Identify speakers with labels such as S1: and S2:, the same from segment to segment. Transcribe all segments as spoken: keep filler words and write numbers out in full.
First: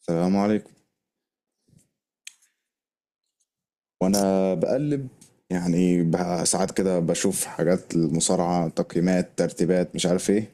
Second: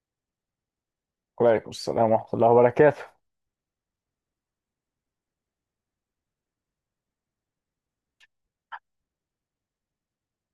S1: السلام عليكم.
S2: وعليكم السلام ورحمة الله وبركاته.
S1: وانا بقلب يعني بقى ساعات كده بشوف حاجات المصارعة، تقييمات، ترتيبات، مش عارف ايه.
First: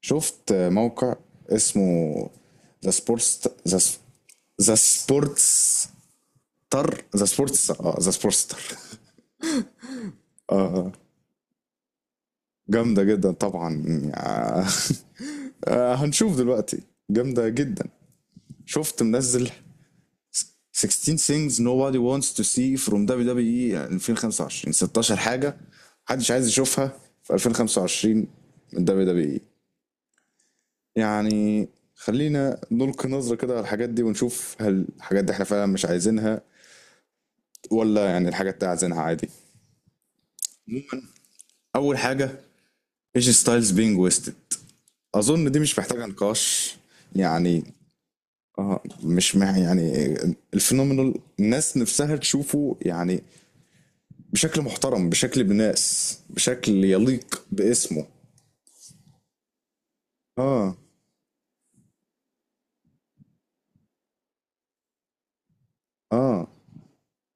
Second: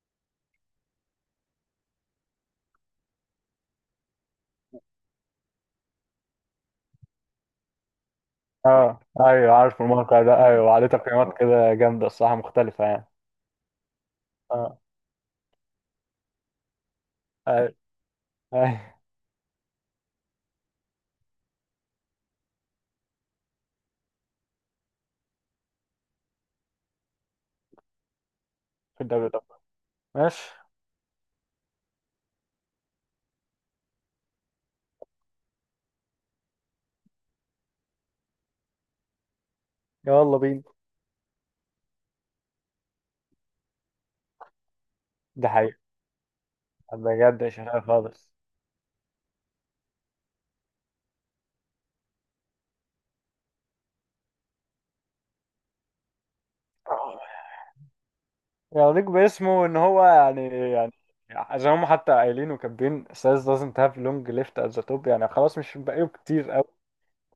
S1: شفت موقع اسمه ذا سبورتس ذا ذا سبورتس تر ذا سبورتس اه ذا سبورتس تر.
S2: اه ايوه عارف الموقع ده، ايوه عليه
S1: اه،
S2: تقييمات كده جامدة الصراحة، مختلفة
S1: جامدة
S2: يعني.
S1: جدا طبعا يعني.
S2: اه
S1: آه، هنشوف دلوقتي. جامدة
S2: ايوه.
S1: جدا.
S2: ايوه.
S1: شفت منزل ستاشر things nobody wants to see from دبليو دبليو اي ألفين وخمسة وعشرين. ستاشر حاجة محدش عايز يشوفها في ألفين وخمسة وعشرين من
S2: في الدوري ده،
S1: دبليو دبليو اي.
S2: ماشي.
S1: يعني خلينا نلقي نظرة كده على الحاجات دي ونشوف هل الحاجات دي احنا فعلا مش عايزينها ولا يعني الحاجات دي عايزينها عادي.
S2: يلا بينا.
S1: أول حاجة، ايجي ستايلز بينج ويستد.
S2: ده
S1: أظن دي
S2: حقيقة،
S1: مش محتاجة نقاش.
S2: بجد مش
S1: يعني
S2: هلاقي خالص.
S1: اه، مش مع يعني الفينومينال، الناس نفسها تشوفه يعني بشكل محترم، بشكل بناس، بشكل يليق باسمه.
S2: يعنيك باسمه ان هو يعني
S1: اه،
S2: يعني زي ما هم حتى قايلين وكاتبين سايز doesn't have long left at the top، يعني خلاص مش بقاله
S1: اه،
S2: كتير.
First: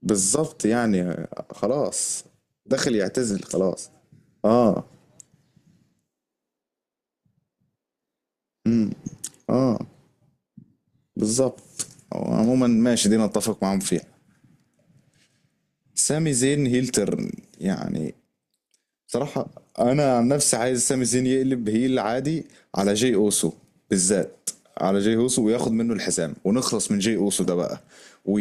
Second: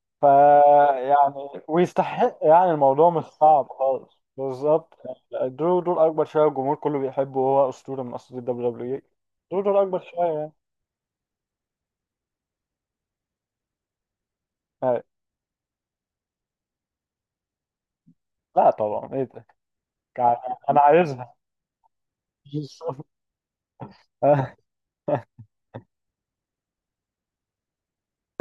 S1: بالظبط يعني
S2: فيعني
S1: خلاص،
S2: ويستحق، يعني
S1: داخل
S2: الموضوع مش
S1: يعتزل
S2: صعب
S1: خلاص.
S2: خالص،
S1: اه،
S2: بالظبط. درو دول اكبر شويه، والجمهور كله بيحبه، وهو اسطوره من اساطير الدبليو دبليو اي. درو دول
S1: اه،
S2: اكبر شويه يعني.
S1: بالظبط. عموما ماشي، دي نتفق معاهم فيها.
S2: أي.
S1: سامي زين هيل تيرن، يعني
S2: لا طبعا، ايه
S1: بصراحة
S2: ده؟
S1: أنا عن
S2: يعني
S1: نفسي
S2: انا
S1: عايز سامي زين
S2: عايزها.
S1: يقلب هيل عادي على جاي أوسو بالذات.
S2: أه.
S1: على جاي أوسو وياخد منه الحزام ونخلص من جاي أوسو ده بقى،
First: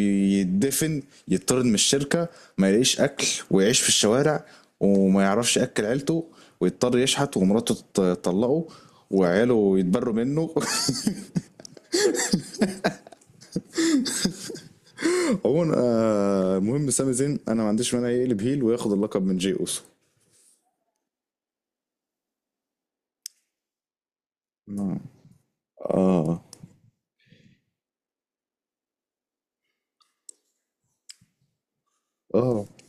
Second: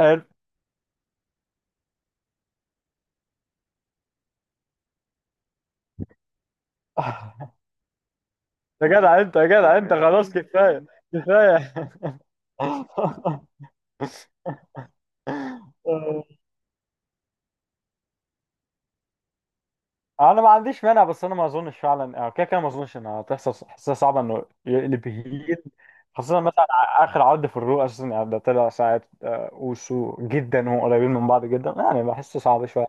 S2: حلو.
S1: يطرد من الشركة، ما يلاقيش أكل ويعيش في الشوارع، وما يعرفش يأكل عيلته، ويضطر يشحت، ومراته تط- تطلقه،
S2: يا جدع انت، يا
S1: وعياله
S2: جدع انت،
S1: يتبروا
S2: خلاص
S1: منه.
S2: كفايه، كفايه.
S1: عموما آه، المهم سامي زين أنا ما عنديش مانع يقلب هيل وياخد اللقب من جاي أوسو.
S2: انا ما عنديش مانع، بس انا ما اظنش فعلا. آه، كده كده ما اظنش انها هتحصل، حاسسها صعبه انه
S1: نعم.
S2: يقلب هيل.
S1: آه،
S2: خاصه مثلا ع- اخر عرض في الرو اساسا، يعني ده طلع ساعه آه، اوسو جدا، وهم قريبين من بعض جدا، يعني بحسه
S1: آه،
S2: صعب شويه.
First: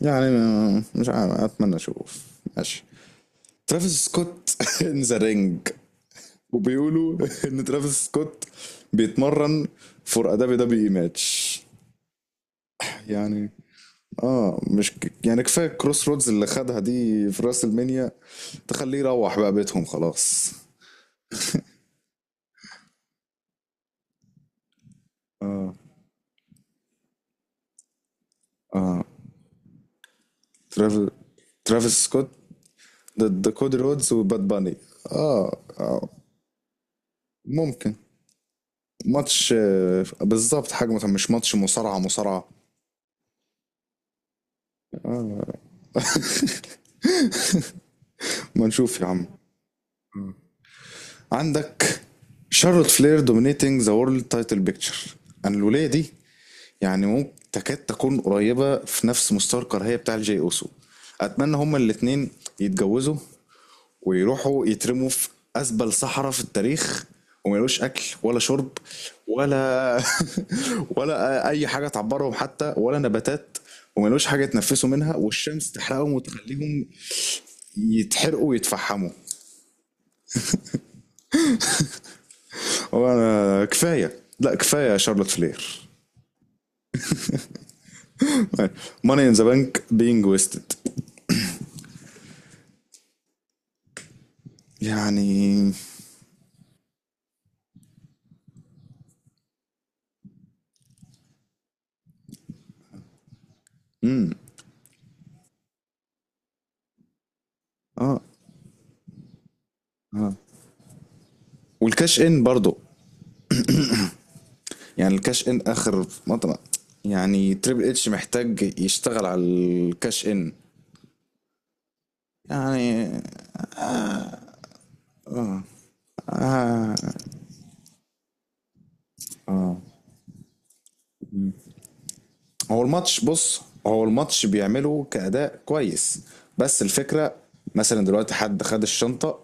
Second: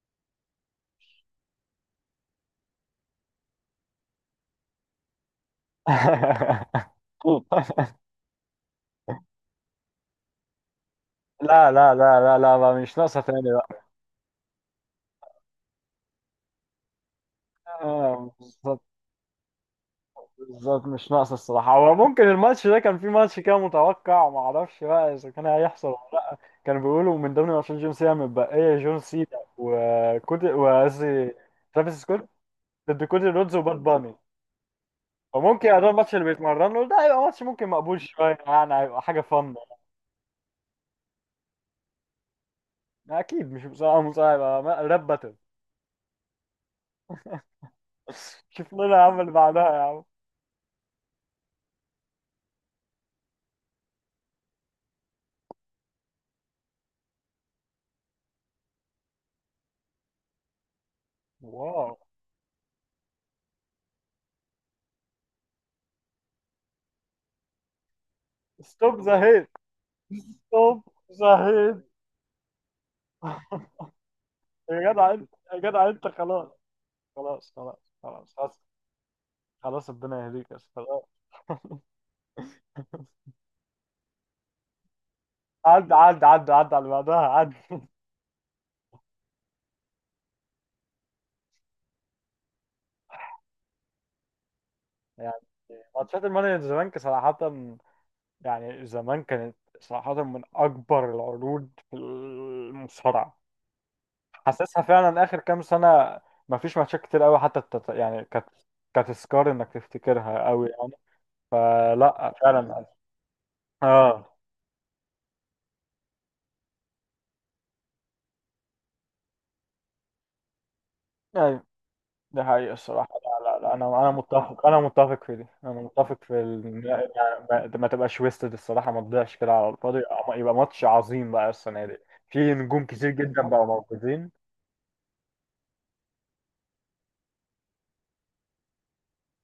S1: يعني ما- مش عارف، اتمنى اشوف. ماشي. ترافيس سكوت ان ذا رينج. وبيقولوا ان ترافيس سكوت بيتمرن فور ادابي دبليو اي ماتش.
S2: لا لا لا، لا لا بقى مش ناقصه
S1: يعني
S2: تاني بقى.
S1: اه، مش ك- يعني كفايه كروس رودز اللي خدها دي في راس المنيا.
S2: آه،
S1: تخليه يروح بقى بيتهم خلاص.
S2: بالظبط مش ناقص الصراحة. هو ممكن الماتش ده كان في ماتش كده متوقع، ما اعرفش بقى اذا كان
S1: اه،
S2: هيحصل ولا لا. كانوا بيقولوا من ضمن ماتشات جون سينا متبقية جون
S1: اه،
S2: سينا، وكود
S1: ترافيس،
S2: وقصدي ترافيس
S1: ترافيس سكوت
S2: سكوت ضد كودي
S1: ضد
S2: رودز وباد
S1: كودي رودز
S2: باني.
S1: وباد باني. اه،
S2: فممكن يبقى ده
S1: اه،
S2: الماتش اللي بيتمرنوا له، ده هيبقى ماتش ممكن
S1: ممكن
S2: مقبول شوية، يعني هيبقى حاجة
S1: ماتش
S2: فن.
S1: آه، بالظبط حجمه، مش ماتش مصارعة مصارعة.
S2: اكيد مش مساعة مساعة، هيبقى ما- راب باتل.
S1: ما
S2: شوف لنا
S1: نشوف
S2: يا
S1: يا
S2: عم
S1: عم.
S2: اللي بعدها يا عم.
S1: عندك شارلوت فلير دومينيتنج ذا وورلد تايتل بيكتشر. انا الولايه دي يعني ممكن تكاد تكون قريبه في نفس مستوى الكراهيه بتاع الجي اوسو. اتمنى هما
S2: واو.
S1: الاتنين يتجوزوا ويروحوا يترموا في اسبل صحراء في التاريخ، وما يلاقوش اكل ولا شرب
S2: ستوب ذا هيت.
S1: ولا
S2: ستوب ذا
S1: ولا اي
S2: هيت.
S1: حاجه تعبرهم حتى، ولا نباتات، وما يلاقوش حاجه يتنفسوا
S2: يا جدع
S1: منها،
S2: انت، يا
S1: والشمس
S2: جدع انت
S1: تحرقهم
S2: خلاص.
S1: وتخليهم
S2: خلاص خلاص. خلاص،
S1: يتحرقوا
S2: خلاص
S1: ويتفحموا.
S2: خلاص ربنا يهديك بس، خلاص.
S1: وانا كفايه، لا كفايه شارلوت فلير.
S2: عد عد عد عد على اللي بعدها عد.
S1: ماني ان ذا بانك بينج ويستد،
S2: يعني
S1: يعني
S2: ماتشات المانيا زمان صراحة، يعني زمان كانت صراحة من أكبر العروض في المصارعة.
S1: امم،
S2: حاسسها فعلا آخر كام سنة مفيش ماتشات كتير أوي حتى تت...
S1: اه،
S2: يعني كانت، كانت تذكار إنك
S1: اه،
S2: تفتكرها أوي يعني. آه
S1: والكاش
S2: لا
S1: ان برضو
S2: فعلا. اه
S1: يعني الكاش ان اخر مطلع، يعني تريبل اتش محتاج يشتغل على الكاش ان.
S2: أيوة. دي حقيقة الصراحة.
S1: يعني
S2: لا لا لا، أنا أنا متفق، أنا متفق في دي، أنا متفق في ال... يعني ما, ما تبقاش ويستد الصراحة، ما تضيعش كده على الفاضي، يبقى يبقى ماتش عظيم بقى السنة دي. في
S1: هو
S2: نجوم كتير
S1: الماتش،
S2: جدا
S1: بص
S2: بقوا
S1: هو
S2: موجودين.
S1: الماتش بيعمله كأداء كويس، بس الفكرة مثلا دلوقتي حد خد الشنطة،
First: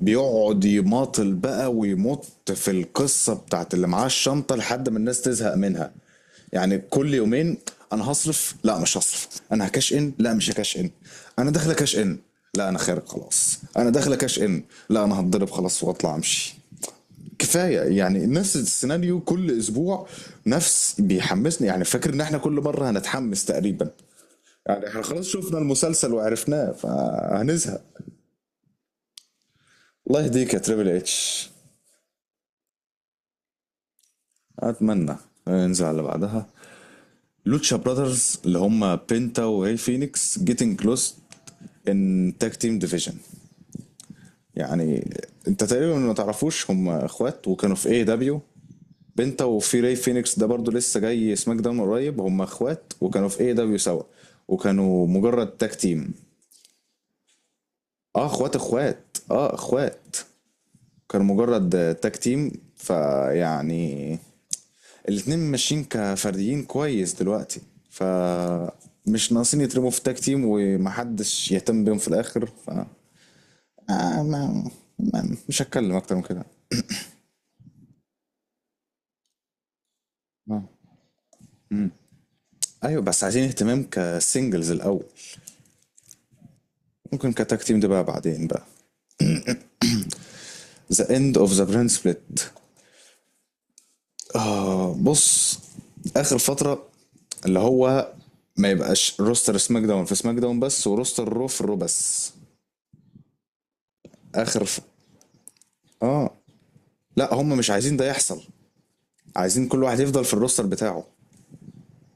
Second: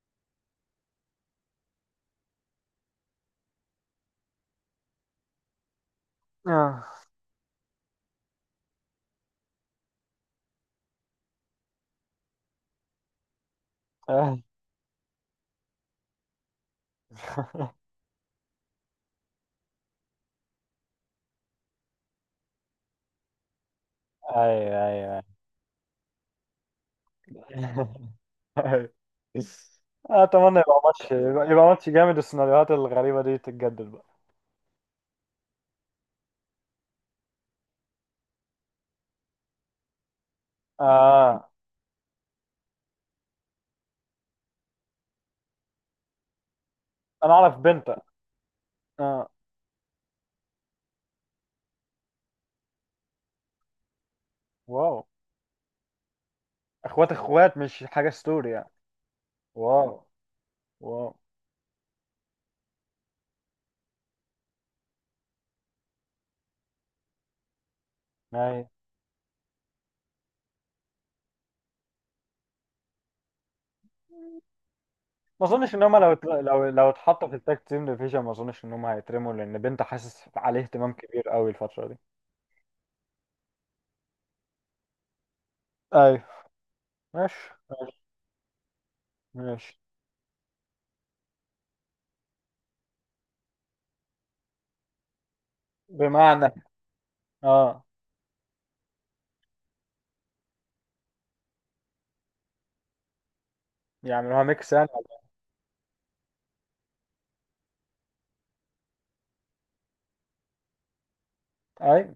S1: بيقعد يماطل بقى ويمط في القصة بتاعت اللي معاه الشنطة لحد ما الناس تزهق منها. يعني
S2: اه.
S1: كل يومين انا هصرف، لا مش هصرف، انا هكاش ان، لا مش هكاش ان، انا داخله كاش ان، لا انا خارج خلاص، انا داخله كاش
S2: آه.
S1: ان، لا انا هتضرب خلاص واطلع امشي. كفايه يعني نفس السيناريو كل اسبوع، نفس بيحمسني يعني، فاكر ان احنا كل مره هنتحمس تقريبا.
S2: أيوه
S1: يعني احنا
S2: أيوه
S1: خلاص شفنا المسلسل وعرفناه فهنزهق.
S2: أيوه.
S1: الله يهديك يا
S2: أتمنى يبقى
S1: تريبل
S2: ماتش، يبقى
S1: اتش.
S2: يبقى ماتش جامد، السيناريوهات الغريبة دي تتجدد بقى.
S1: اتمنى ننزل على اللي بعدها. لوتشا براذرز اللي هم بينتا وهي فينيكس جيتنج كلوز
S2: آه.
S1: ان تاج تيم ديفيجن. يعني انت تقريبا ما تعرفوش، هم
S2: أنا
S1: اخوات
S2: أعرف
S1: وكانوا في
S2: بنتك.
S1: اي دبليو.
S2: آه.
S1: بنتا وفي راي فينيكس ده برضو لسه جاي سماك داون قريب، هم اخوات وكانوا في اي دبليو سوا
S2: واو.
S1: وكانوا مجرد تاج تيم.
S2: إخوات إخوات، مش حاجة
S1: اه
S2: ستوري
S1: اخوات
S2: يعني.
S1: اخوات، اه
S2: واو.
S1: اخوات.
S2: واو.
S1: كانوا مجرد تاج تيم، فيعني الاتنين ماشيين كفرديين كويس دلوقتي، ف
S2: أيوه.
S1: مش ناقصين يترموا في تاج تيم ومحدش يهتم بيهم في الاخر. ف آه ما ما
S2: ما
S1: مش
S2: اظنش ان
S1: هتكلم
S2: هم لو
S1: اكتر من كده.
S2: اتل- لو لو اتحطوا في التاج تيم ديفيجن، ما اظنش ان هم هيترموا، لان بنت حاسس عليه
S1: آه.
S2: اهتمام كبير قوي الفتره دي.
S1: ايوه بس عايزين اهتمام كسنجلز الاول،
S2: ايوه.
S1: ممكن
S2: ماشي
S1: كتاك تيم ده
S2: ماشي
S1: بقى بعدين بقى.
S2: ماشي.
S1: ذا اند اوف ذا برين سبليت. آه بص، اخر
S2: بمعنى؟
S1: فتره اللي
S2: اه.
S1: هو ما يبقاش روستر سماك داون في سماك داون بس وروستر رو في الرو بس.
S2: يعملوها
S1: اخر
S2: ميكس
S1: ف...
S2: يعني.
S1: اه، لا هم مش عايزين ده يحصل، عايزين كل واحد يفضل في الروستر بتاعه.
S2: اي.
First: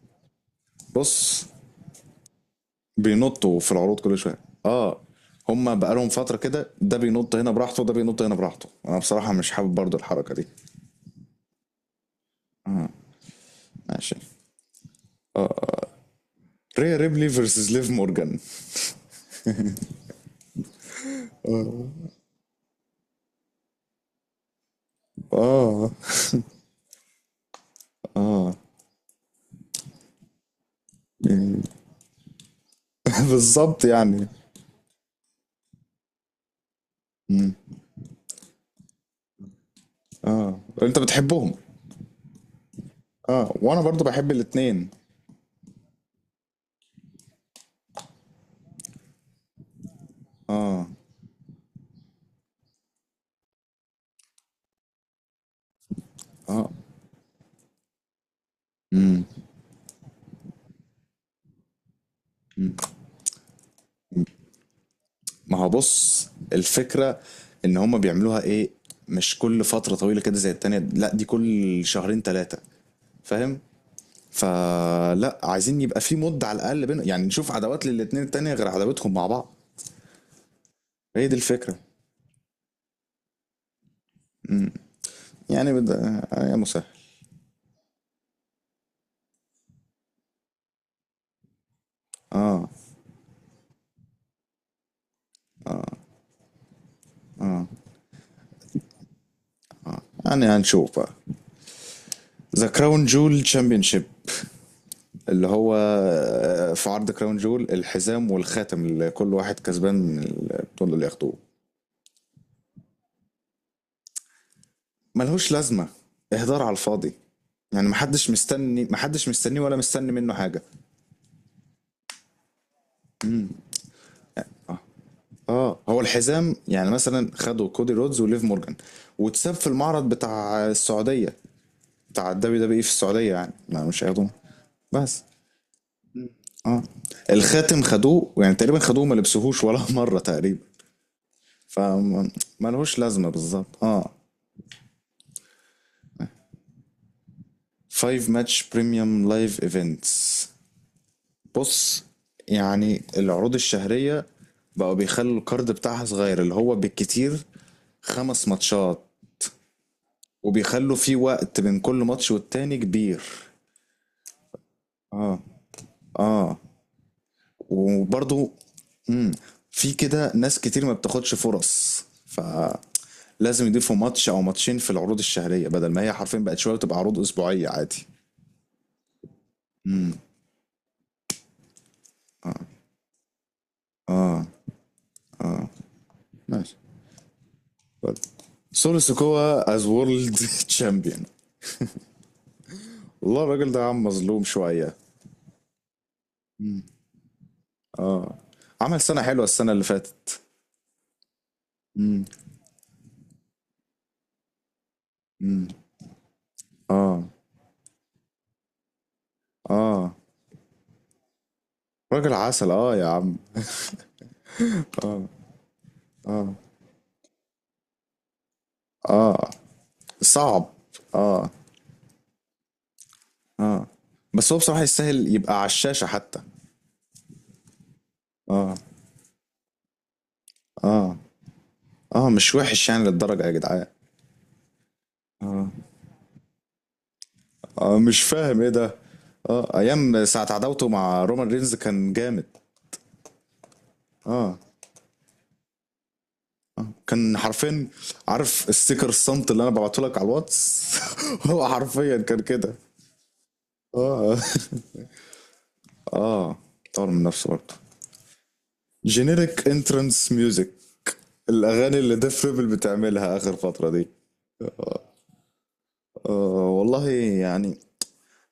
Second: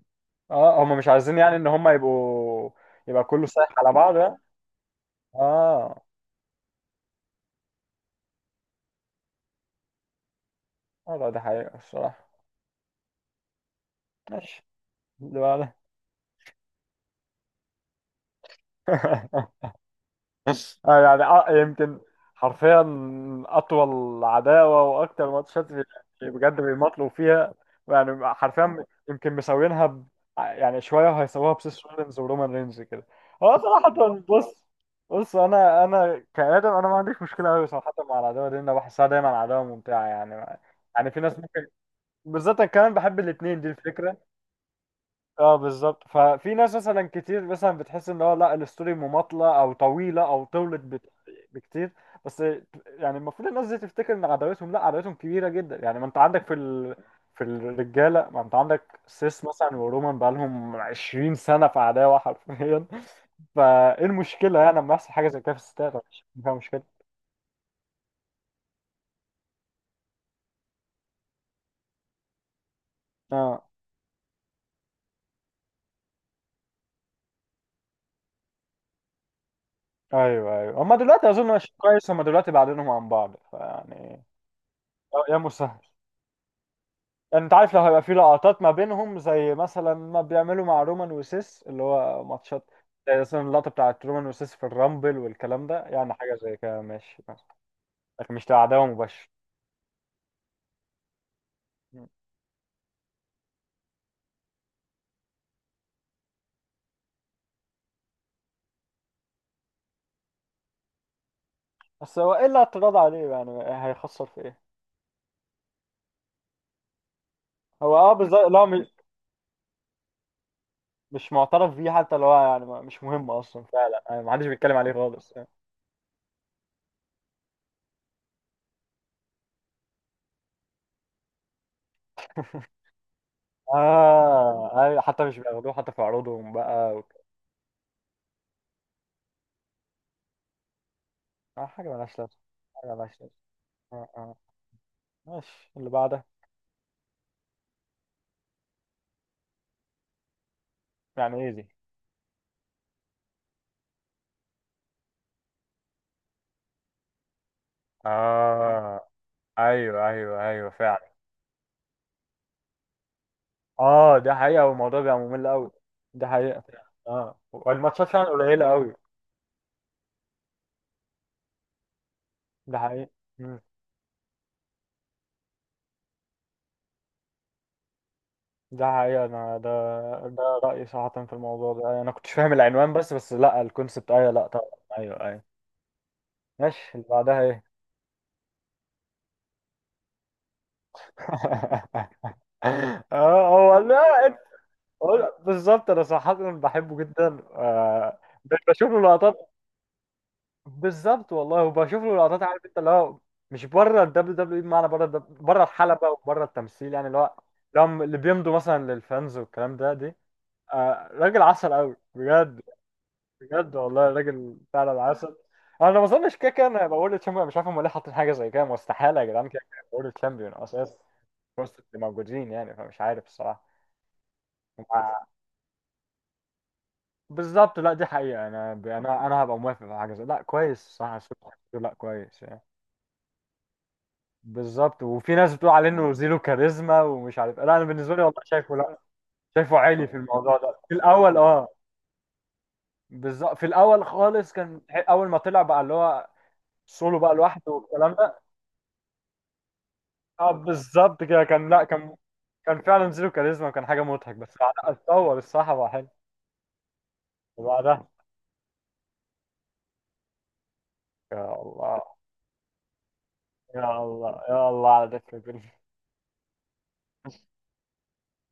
S2: اه، هم مش عايزين
S1: بص،
S2: يعني ان هم يبقوا. يبقى كله
S1: بينطوا
S2: سايح
S1: في
S2: على
S1: العروض كل
S2: بعضه يعني.
S1: شويه. اه، هم
S2: اه.
S1: بقالهم فتره كده ده بينط هنا براحته وده بينط هنا براحته، انا بصراحه مش حابب برضو الحركه دي.
S2: اه لا دي حقيقه الصراحه.
S1: ماشي.
S2: ماشي. اللي بعدها.
S1: ريا ريبلي فيرسز ليف مورجان،
S2: آه. يعني آه، يمكن حرفيا اطول عداوه واكتر ماتشات، يعني
S1: اه.
S2: بجد بيماطلوا فيها. يعني حرفيا يمكن مسوينها ب... يعني شويه وهيسووها بسيس رولينز ورومان رينز كده. هو
S1: بالظبط
S2: صراحه،
S1: يعني.
S2: بص، بص انا انا كادم، انا ما عنديش مشكله قوي صراحه مع العداوه دي، انا بحسها دايما عداوه ممتعه يعني.
S1: اه انت
S2: يعني في ناس
S1: بتحبهم.
S2: ممكن، بالذات انا كمان بحب
S1: اه
S2: الاثنين دي
S1: وانا برضو
S2: الفكره.
S1: بحب الاتنين.
S2: اه بالظبط، ففي ناس مثلا كتير مثلا بتحس ان هو لا الستوري مماطله او طويله او طولت
S1: اه،
S2: بت- بكتير. بس يعني المفروض الناس دي تفتكر ان عداوتهم، لا عداوتهم كبيره جدا يعني. ما انت عندك في
S1: اه،
S2: ال... في الرجاله، ما انت عندك
S1: امم،
S2: سيس مثلا ورومان بقالهم عشرين سنه في عداوه حرفيا. فايه المشكله يعني لما يحصل حاجه زي كده
S1: ما
S2: في
S1: هو
S2: الستات، مفيش
S1: بص،
S2: فيها مشكله.
S1: الفكرة ان هما بيعملوها ايه، مش كل فترة طويلة كده زي التانية، لا دي كل شهرين تلاتة، فاهم؟
S2: اه.
S1: فلا عايزين يبقى في مدة على الاقل بين، يعني نشوف عداوات للاتنين التانية غير عداوتهم مع بعض.
S2: ايوه ايوه، هما
S1: هي
S2: دلوقتي
S1: دي
S2: اظن مش
S1: الفكرة.
S2: كويس، هما دلوقتي بعدينهم عن بعض فيعني.
S1: امم،
S2: آه، يا
S1: يعني
S2: مسهل.
S1: بد... آه، يا مسهل.
S2: يعني انت عارف لو هيبقى في لقطات ما بينهم زي مثلا ما بيعملوا مع رومان وسيس، اللي هو
S1: اه،
S2: ماتشات زي مثلا اللقطة بتاعت رومان وسيس في الرامبل والكلام ده، يعني حاجة زي كده ماشي ماشي.
S1: اه،
S2: لكن مش عداوة مباشرة.
S1: يعني هنشوف بقى.
S2: مم.
S1: ذا كراون جول تشامبيونشيب، اللي هو آه، في عرض كراون جول الحزام والخاتم اللي كل واحد كسبان من البطولة اللي ياخدوه.
S2: بس هو ايه اللي اعتراض عليه يعني؟ هيخسر في ايه؟
S1: ملهوش لازمة، اهدار على الفاضي، يعني
S2: هو اه
S1: محدش
S2: بالظبط. لا م-
S1: مستني، محدش مستنيه ولا مستني منه حاجة.
S2: مش معترف بيه حتى. لو هو يعني ما- مش مهم اصلا فعلا، يعني ما حدش بيتكلم عليه خالص.
S1: اه هو الحزام يعني مثلا خدوا كودي رودز وليف مورجان واتساب في المعرض بتاع السعودية، بتاع الدبليو دبليو اي في السعودية يعني، ما مش هياخدوه
S2: اه أيوة،
S1: بس.
S2: حتى مش بياخدوه حتى في عروضهم
S1: اه،
S2: بقى وك...
S1: الخاتم خدوه يعني تقريبا، خدوه ما لبسوهوش ولا مرة تقريبا،
S2: آه، حاجة ملهاش لازمة. حاجة
S1: فملهوش
S2: ملهاش
S1: لازمة
S2: لازمة.
S1: بالظبط.
S2: آه
S1: اه،
S2: آه. ماشي، اللي بعده.
S1: خمس ماتش بريميوم لايف ايفنتس.
S2: يعني ايه دي؟
S1: بص يعني العروض الشهرية بقوا بيخلوا الكارد بتاعها صغير اللي هو بالكتير خمس ماتشات،
S2: اه ايوه ايوه ايوه
S1: وبيخلوا
S2: فعلا.
S1: فيه وقت بين كل ماتش والتاني كبير.
S2: اه، ده حقيقة، والموضوع بيبقى ممل قوي. ده
S1: اه،
S2: حقيقة فعلا. اه والماتشات فعلا
S1: وبرضو
S2: قليلة قوي.
S1: مم، في كده ناس كتير ما بتاخدش فرص،
S2: ده حقيقة. مم.
S1: فلازم يضيفوا ماتش او ماتشين في العروض الشهرية، بدل ما هي حرفيا بقت شوية تبقى عروض اسبوعية عادي.
S2: ده حقيقة. انا ده ده رأيي صراحة في الموضوع ده. انا كنتش فاهم العنوان بس، بس لا الكونسبت ايوه، لا طبعا. ايوه ايوه. ماشي، اللي بعدها ايه؟
S1: سولو سيكوا از وورلد تشامبيون. والله
S2: اه
S1: الراجل
S2: هو
S1: ده
S2: لا،
S1: عم مظلوم شوية،
S2: هو بالظبط انا صراحة بحبه جدا. آه. بشوف
S1: عمل
S2: له
S1: سنة حلوة
S2: لقطات.
S1: السنة اللي فاتت.
S2: بالظبط والله، وبشوف له لقطات. عارف انت اللي هو مش بره الدبليو دبليو اي، بمعنى بره الدب- بره
S1: مم،
S2: الحلبه وبره التمثيل يعني، اللي
S1: اه،
S2: هو اللي هم- اللي بيمضوا مثلا للفانز والكلام ده
S1: اه،
S2: دي. آه راجل عسل قوي
S1: راجل
S2: بجد.
S1: عسل اه يا عم.
S2: بجد والله، راجل فعلا عسل. انا ما اظنش كده كده، انا بقول تشامبيون. مش عارف هم ليه حاطين حاجه زي كده، مستحيل يا جدعان.
S1: اه
S2: كده كده بقول تشامبيون
S1: صعب،
S2: اساس،
S1: اه،
S2: وسط اللي موجودين يعني، فمش عارف الصراحه.
S1: اه، بس هو بصراحة
S2: مع-
S1: يستاهل يبقى على الشاشة حتى.
S2: بالظبط، لا دي حقيقه.
S1: اه،
S2: انا ب- انا انا هبقى موافق على حاجه زي لا كويس،
S1: اه،
S2: صح. لا
S1: اه
S2: كويس
S1: مش
S2: يعني.
S1: وحش يعني للدرجة يا جدعان.
S2: بالظبط. وفي ناس بتقول عليه انه زيرو كاريزما، ومش عارف إيه. لا انا
S1: اه
S2: بالنسبه
S1: مش
S2: لي والله
S1: فاهم ايه
S2: شايفه.
S1: ده.
S2: لا
S1: اه،
S2: شايفه عالي في
S1: ايام ساعة
S2: الموضوع ده
S1: عداوته
S2: في
S1: مع
S2: الاول
S1: رومان
S2: اه.
S1: رينز كان جامد،
S2: بالظبط، في الاول خالص كان ح- اول ما طلع بقى، اللي هو سولو بقى
S1: كان
S2: لوحده
S1: حرفيا،
S2: والكلام ده.
S1: عارف الستيكر الصمت اللي انا ببعته لك على
S2: اه
S1: الواتس؟
S2: بالظبط كده،
S1: هو
S2: كان لا
S1: حرفيا
S2: كان،
S1: كان كده.
S2: كان فعلا زيرو كاريزما وكان حاجه مضحك،
S1: اه.
S2: بس بعدها اتطور الصراحه بقى حلو.
S1: اه، طور من نفسه برضه.
S2: وبعدها
S1: جينيريك انترنس ميوزك،
S2: يا
S1: الاغاني اللي
S2: الله،
S1: ديف بيبل بتعملها اخر فتره
S2: يا
S1: دي،
S2: الله، يا الله على ده الفيلم.
S1: أه والله يعني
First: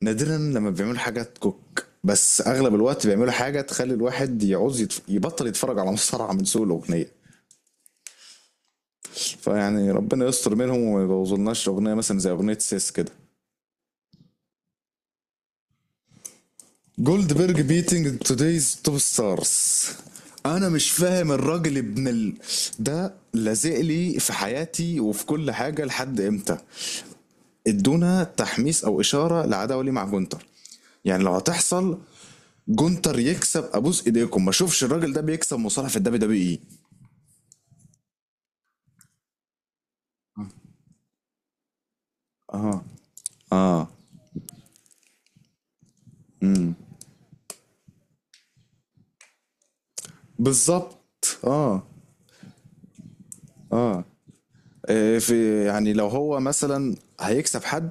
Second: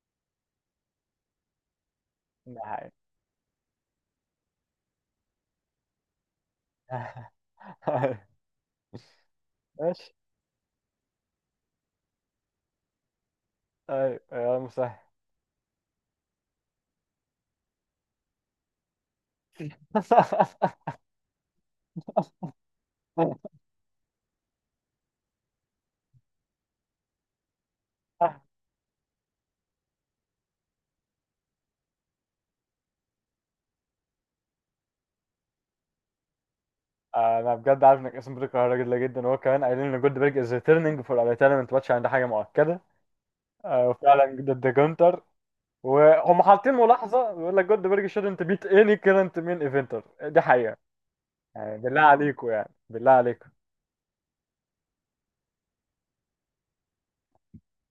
S1: نادرا لما بيعملوا حاجه تكوك، بس
S2: ده
S1: اغلب
S2: حقيقي.
S1: الوقت بيعملوا حاجه تخلي الواحد يعوز يتف... يبطل يتفرج على مصارعه من سوء الاغنيه. فيعني
S2: ماشي.
S1: ربنا يستر منهم وما يبوظلناش اغنيه مثلا زي اغنيه سيس كده.
S2: ايوه يا مسهل.
S1: جولد بيرج بيتنج تودايز توب ستارز. انا مش فاهم الراجل ابن ال... ده لازق لي في حياتي وفي كل حاجه لحد امتى؟ ادونا تحميس او اشاره لعداوه ليه مع جونتر، يعني لو هتحصل جونتر يكسب ابوس ايديكم، ما اشوفش الراجل ده بيكسب مصارع في الدبليو دبليو اي.
S2: انا بجد عارف انك اسم بتكرهها جدا جدا. وهو كمان قايلين ان جولدبرج از ريتيرنينج فور ريتايرمنت ماتش، عند حاجه
S1: اه،
S2: مؤكده.
S1: اه،
S2: آه، وفعلا ضد جونتر. وهم
S1: امم،
S2: حاطين ملاحظه بيقول لك جولدبرج شouldn't beat any current main eventer، دي حقيقه.
S1: بالظبط
S2: يعني
S1: اه،
S2: بالله عليكم، يعني بالله عليكم.
S1: اه، إيه في؟ يعني لو هو مثلا هيكسب حد،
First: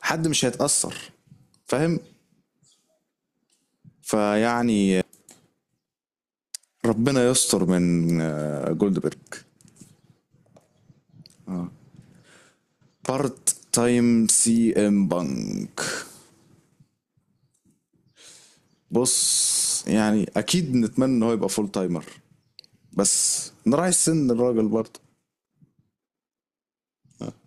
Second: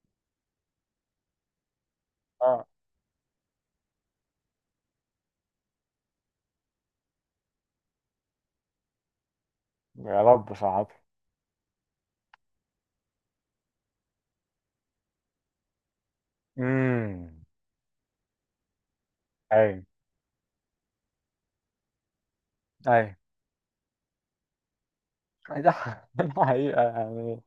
S1: حد مش هيتأثر، فاهم؟
S2: اه
S1: فيعني ربنا يستر من آه، جولدبرج.
S2: يا رب. صعب.
S1: بارت تايم سي ام بانك.
S2: امم. اي
S1: بص يعني اكيد نتمنى ان هو يبقى فول تايمر،
S2: اي.
S1: بس راعي السن الراجل برضه.
S2: ده ده حقيقه يعني.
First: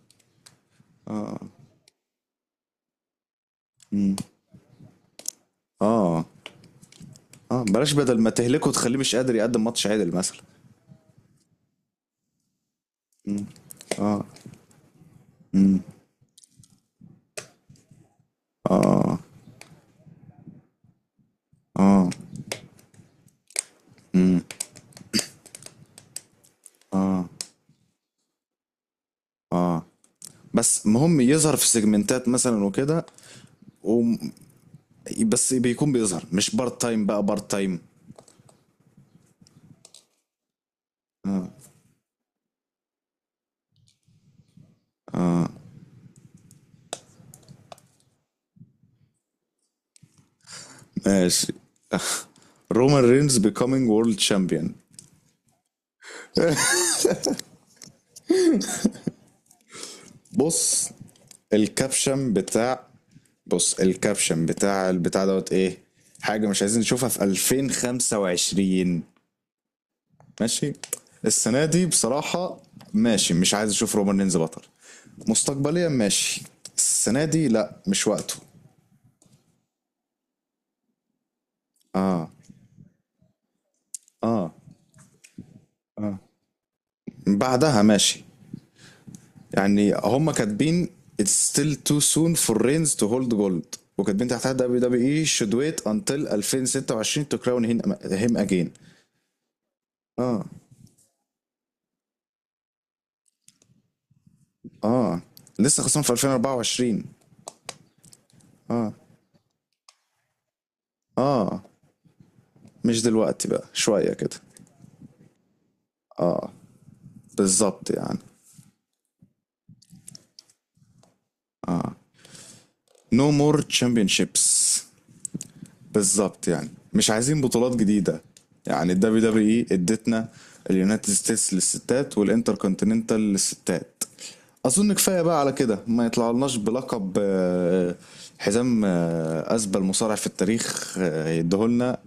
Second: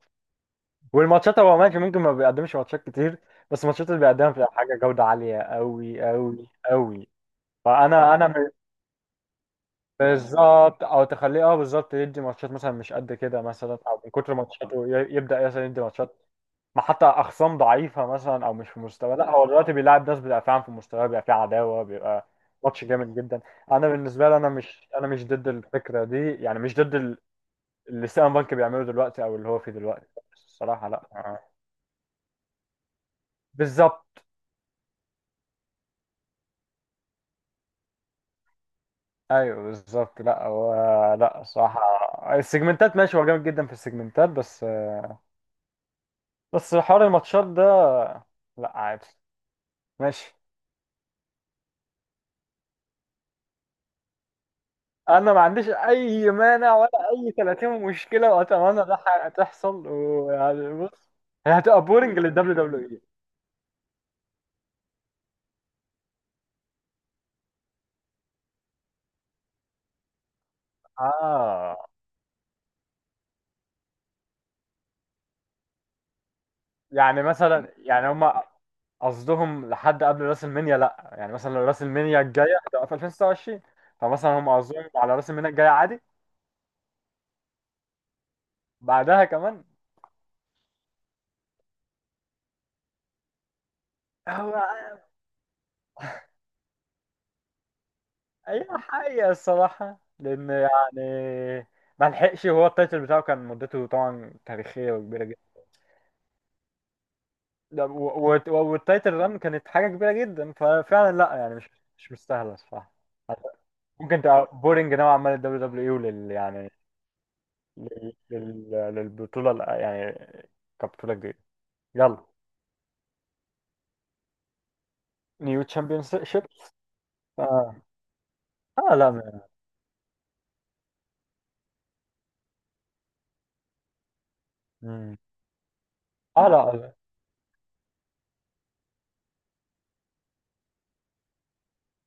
S2: والماتشات هو ماشي، ممكن ما بيقدمش ماتشات كتير، بس الماتشات اللي
S1: مم،
S2: بيقدمها بتبقى حاجه جوده عاليه قوي
S1: اه،
S2: قوي قوي.
S1: اه، بلاش
S2: فانا
S1: بدل ما
S2: انا
S1: تهلكه تخليه مش قادر يقدم ماتش عدل مثلا.
S2: بالظبط. او تخليه اه بالظبط يدي ماتشات مثلا مش قد كده مثلا، او من كتر ماتشاته ي- يبدا مثلا يدي ماتشات ما حتى اخصام ضعيفه مثلا، او مش في مستوى. لا هو دلوقتي بيلاعب ناس بيبقى فعلا في مستوى، بيبقى فيه عداوه، بيبقى ماتش جامد جدا. انا بالنسبه لي انا مش انا مش ضد الفكره دي، يعني مش ضد ال- اللي سيلان بانك بيعمله دلوقتي، او اللي هو فيه دلوقتي. بس
S1: بس
S2: الصراحه لا
S1: مهم
S2: آه.
S1: يظهر في سيجمنتات مثلا وكده، و...
S2: بالظبط.
S1: بس بيكون بيظهر مش بارت تايم بقى بارت تايم.
S2: ايوه بالظبط، لا هو، لا الصراحه السيجمنتات ماشي، هو جامد جدا في السيجمنتات. بس بس حوار الماتشات ده، لا عادي. ماشي.
S1: ماشي. رومان رينز becoming world champion.
S2: انا ما عنديش اي مانع ولا اي ثلاثين مشكله، واتمنى ده ح- تحصل ويعني
S1: بص
S2: بص. هي هتبقى بورنج
S1: الكابشن
S2: للدبليو دبليو
S1: بتاع
S2: اي.
S1: بص الكابشن بتاع البتاع دوت ايه، حاجة مش عايزين نشوفها في ألفين وخمسة وعشرين. ماشي، السنة
S2: اه
S1: دي بصراحة ماشي، مش عايز اشوف رومان رينز بطل. مستقبليا ماشي،
S2: يعني
S1: السنة دي
S2: مثلا،
S1: لا مش
S2: يعني
S1: وقته.
S2: هما قصدهم لحد قبل راس المنيا. لا يعني مثلا لو راس المنيا الجايه هتبقى في ألفين وستة وعشرين، فمثلا هم
S1: اه،
S2: قصدهم على راس المنيا الجايه عادي.
S1: بعدها ماشي.
S2: بعدها كمان.
S1: يعني هما كاتبين it's still too soon for Reigns to hold gold، وكاتبين تحتها
S2: هو،
S1: دبليو دبليو اي should wait until ألفين وستة وعشرين to crown him him
S2: هي
S1: again.
S2: حقيقة الصراحة لأن يعني ما لحقش، وهو التايتل بتاعه كان مدته طبعا تاريخية وكبيرة جدا.
S1: لسه خصم في ألفين وأربعة وعشرين،
S2: ده- و- و- والتايتل ران كانت حاجة كبيرة جدا، ففعلا لا يعني مش مش مستاهلة الصراحة.
S1: مش دلوقتي بقى شوية
S2: ممكن
S1: كده.
S2: تبقى بورينج نوعا ما للدبليو دبليو دبليو اي، ولل يعني
S1: بالظبط
S2: لل...
S1: يعني.
S2: لل... للبطولة ال- يعني كبطولة جديدة. يلا.
S1: no more championships.
S2: نيو تشامبيون شيب.
S1: بالظبط يعني مش عايزين بطولات
S2: اه
S1: جديدة. يعني
S2: اه
S1: ال
S2: لا ما-
S1: دبليو دبليو اي ادتنا اليونايتد ستيتس للستات والانتر كونتيننتال للستات، اظن
S2: مم.
S1: كفايه بقى على كده، ما
S2: اه
S1: يطلعلناش
S2: لا آه،
S1: بلقب آه، حزام آه، اسبل مصارع في التاريخ آه، يديهولنا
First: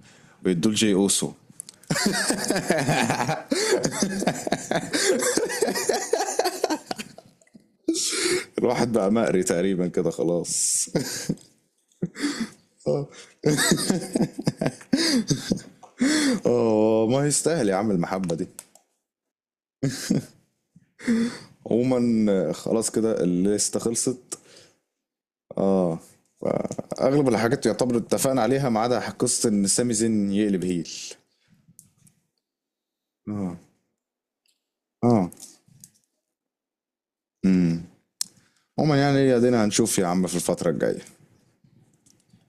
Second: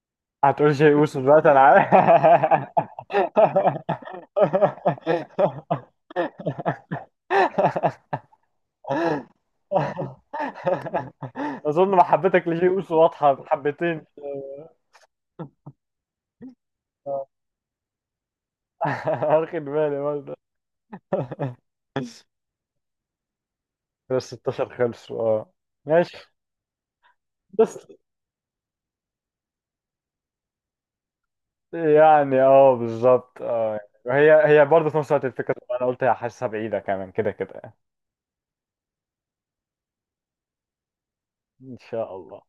S1: ويدوه
S2: هتقول شيء
S1: لجي
S2: يوسف
S1: اوسو.
S2: دلوقتي انا عارف.
S1: الواحد بقى مقري تقريبا كده خلاص.
S2: اظن محبتك لشيء يوسف واضحه حبتين.
S1: اه ما يستاهل يا عم المحبه دي.
S2: واخد بالي برضه.
S1: عموما آه، خلاص كده الليسته
S2: بس
S1: خلصت.
S2: ستة عشر خلصوا اه.
S1: اه،
S2: ماشي.
S1: اغلب الحاجات
S2: بس
S1: يعتبر اتفقنا عليها ما عدا قصه ان سامي زين يقلب هيل.
S2: يعني اه بالظبط
S1: اه،
S2: اه. وهي هي برضه في نفس الوقت
S1: اه،
S2: الفكره، انا قلت هحسها بعيده كمان كده كده يعني.
S1: امم. عموما يعني ادينا هنشوف يا عم في الفتره الجايه.
S2: ان شاء الله.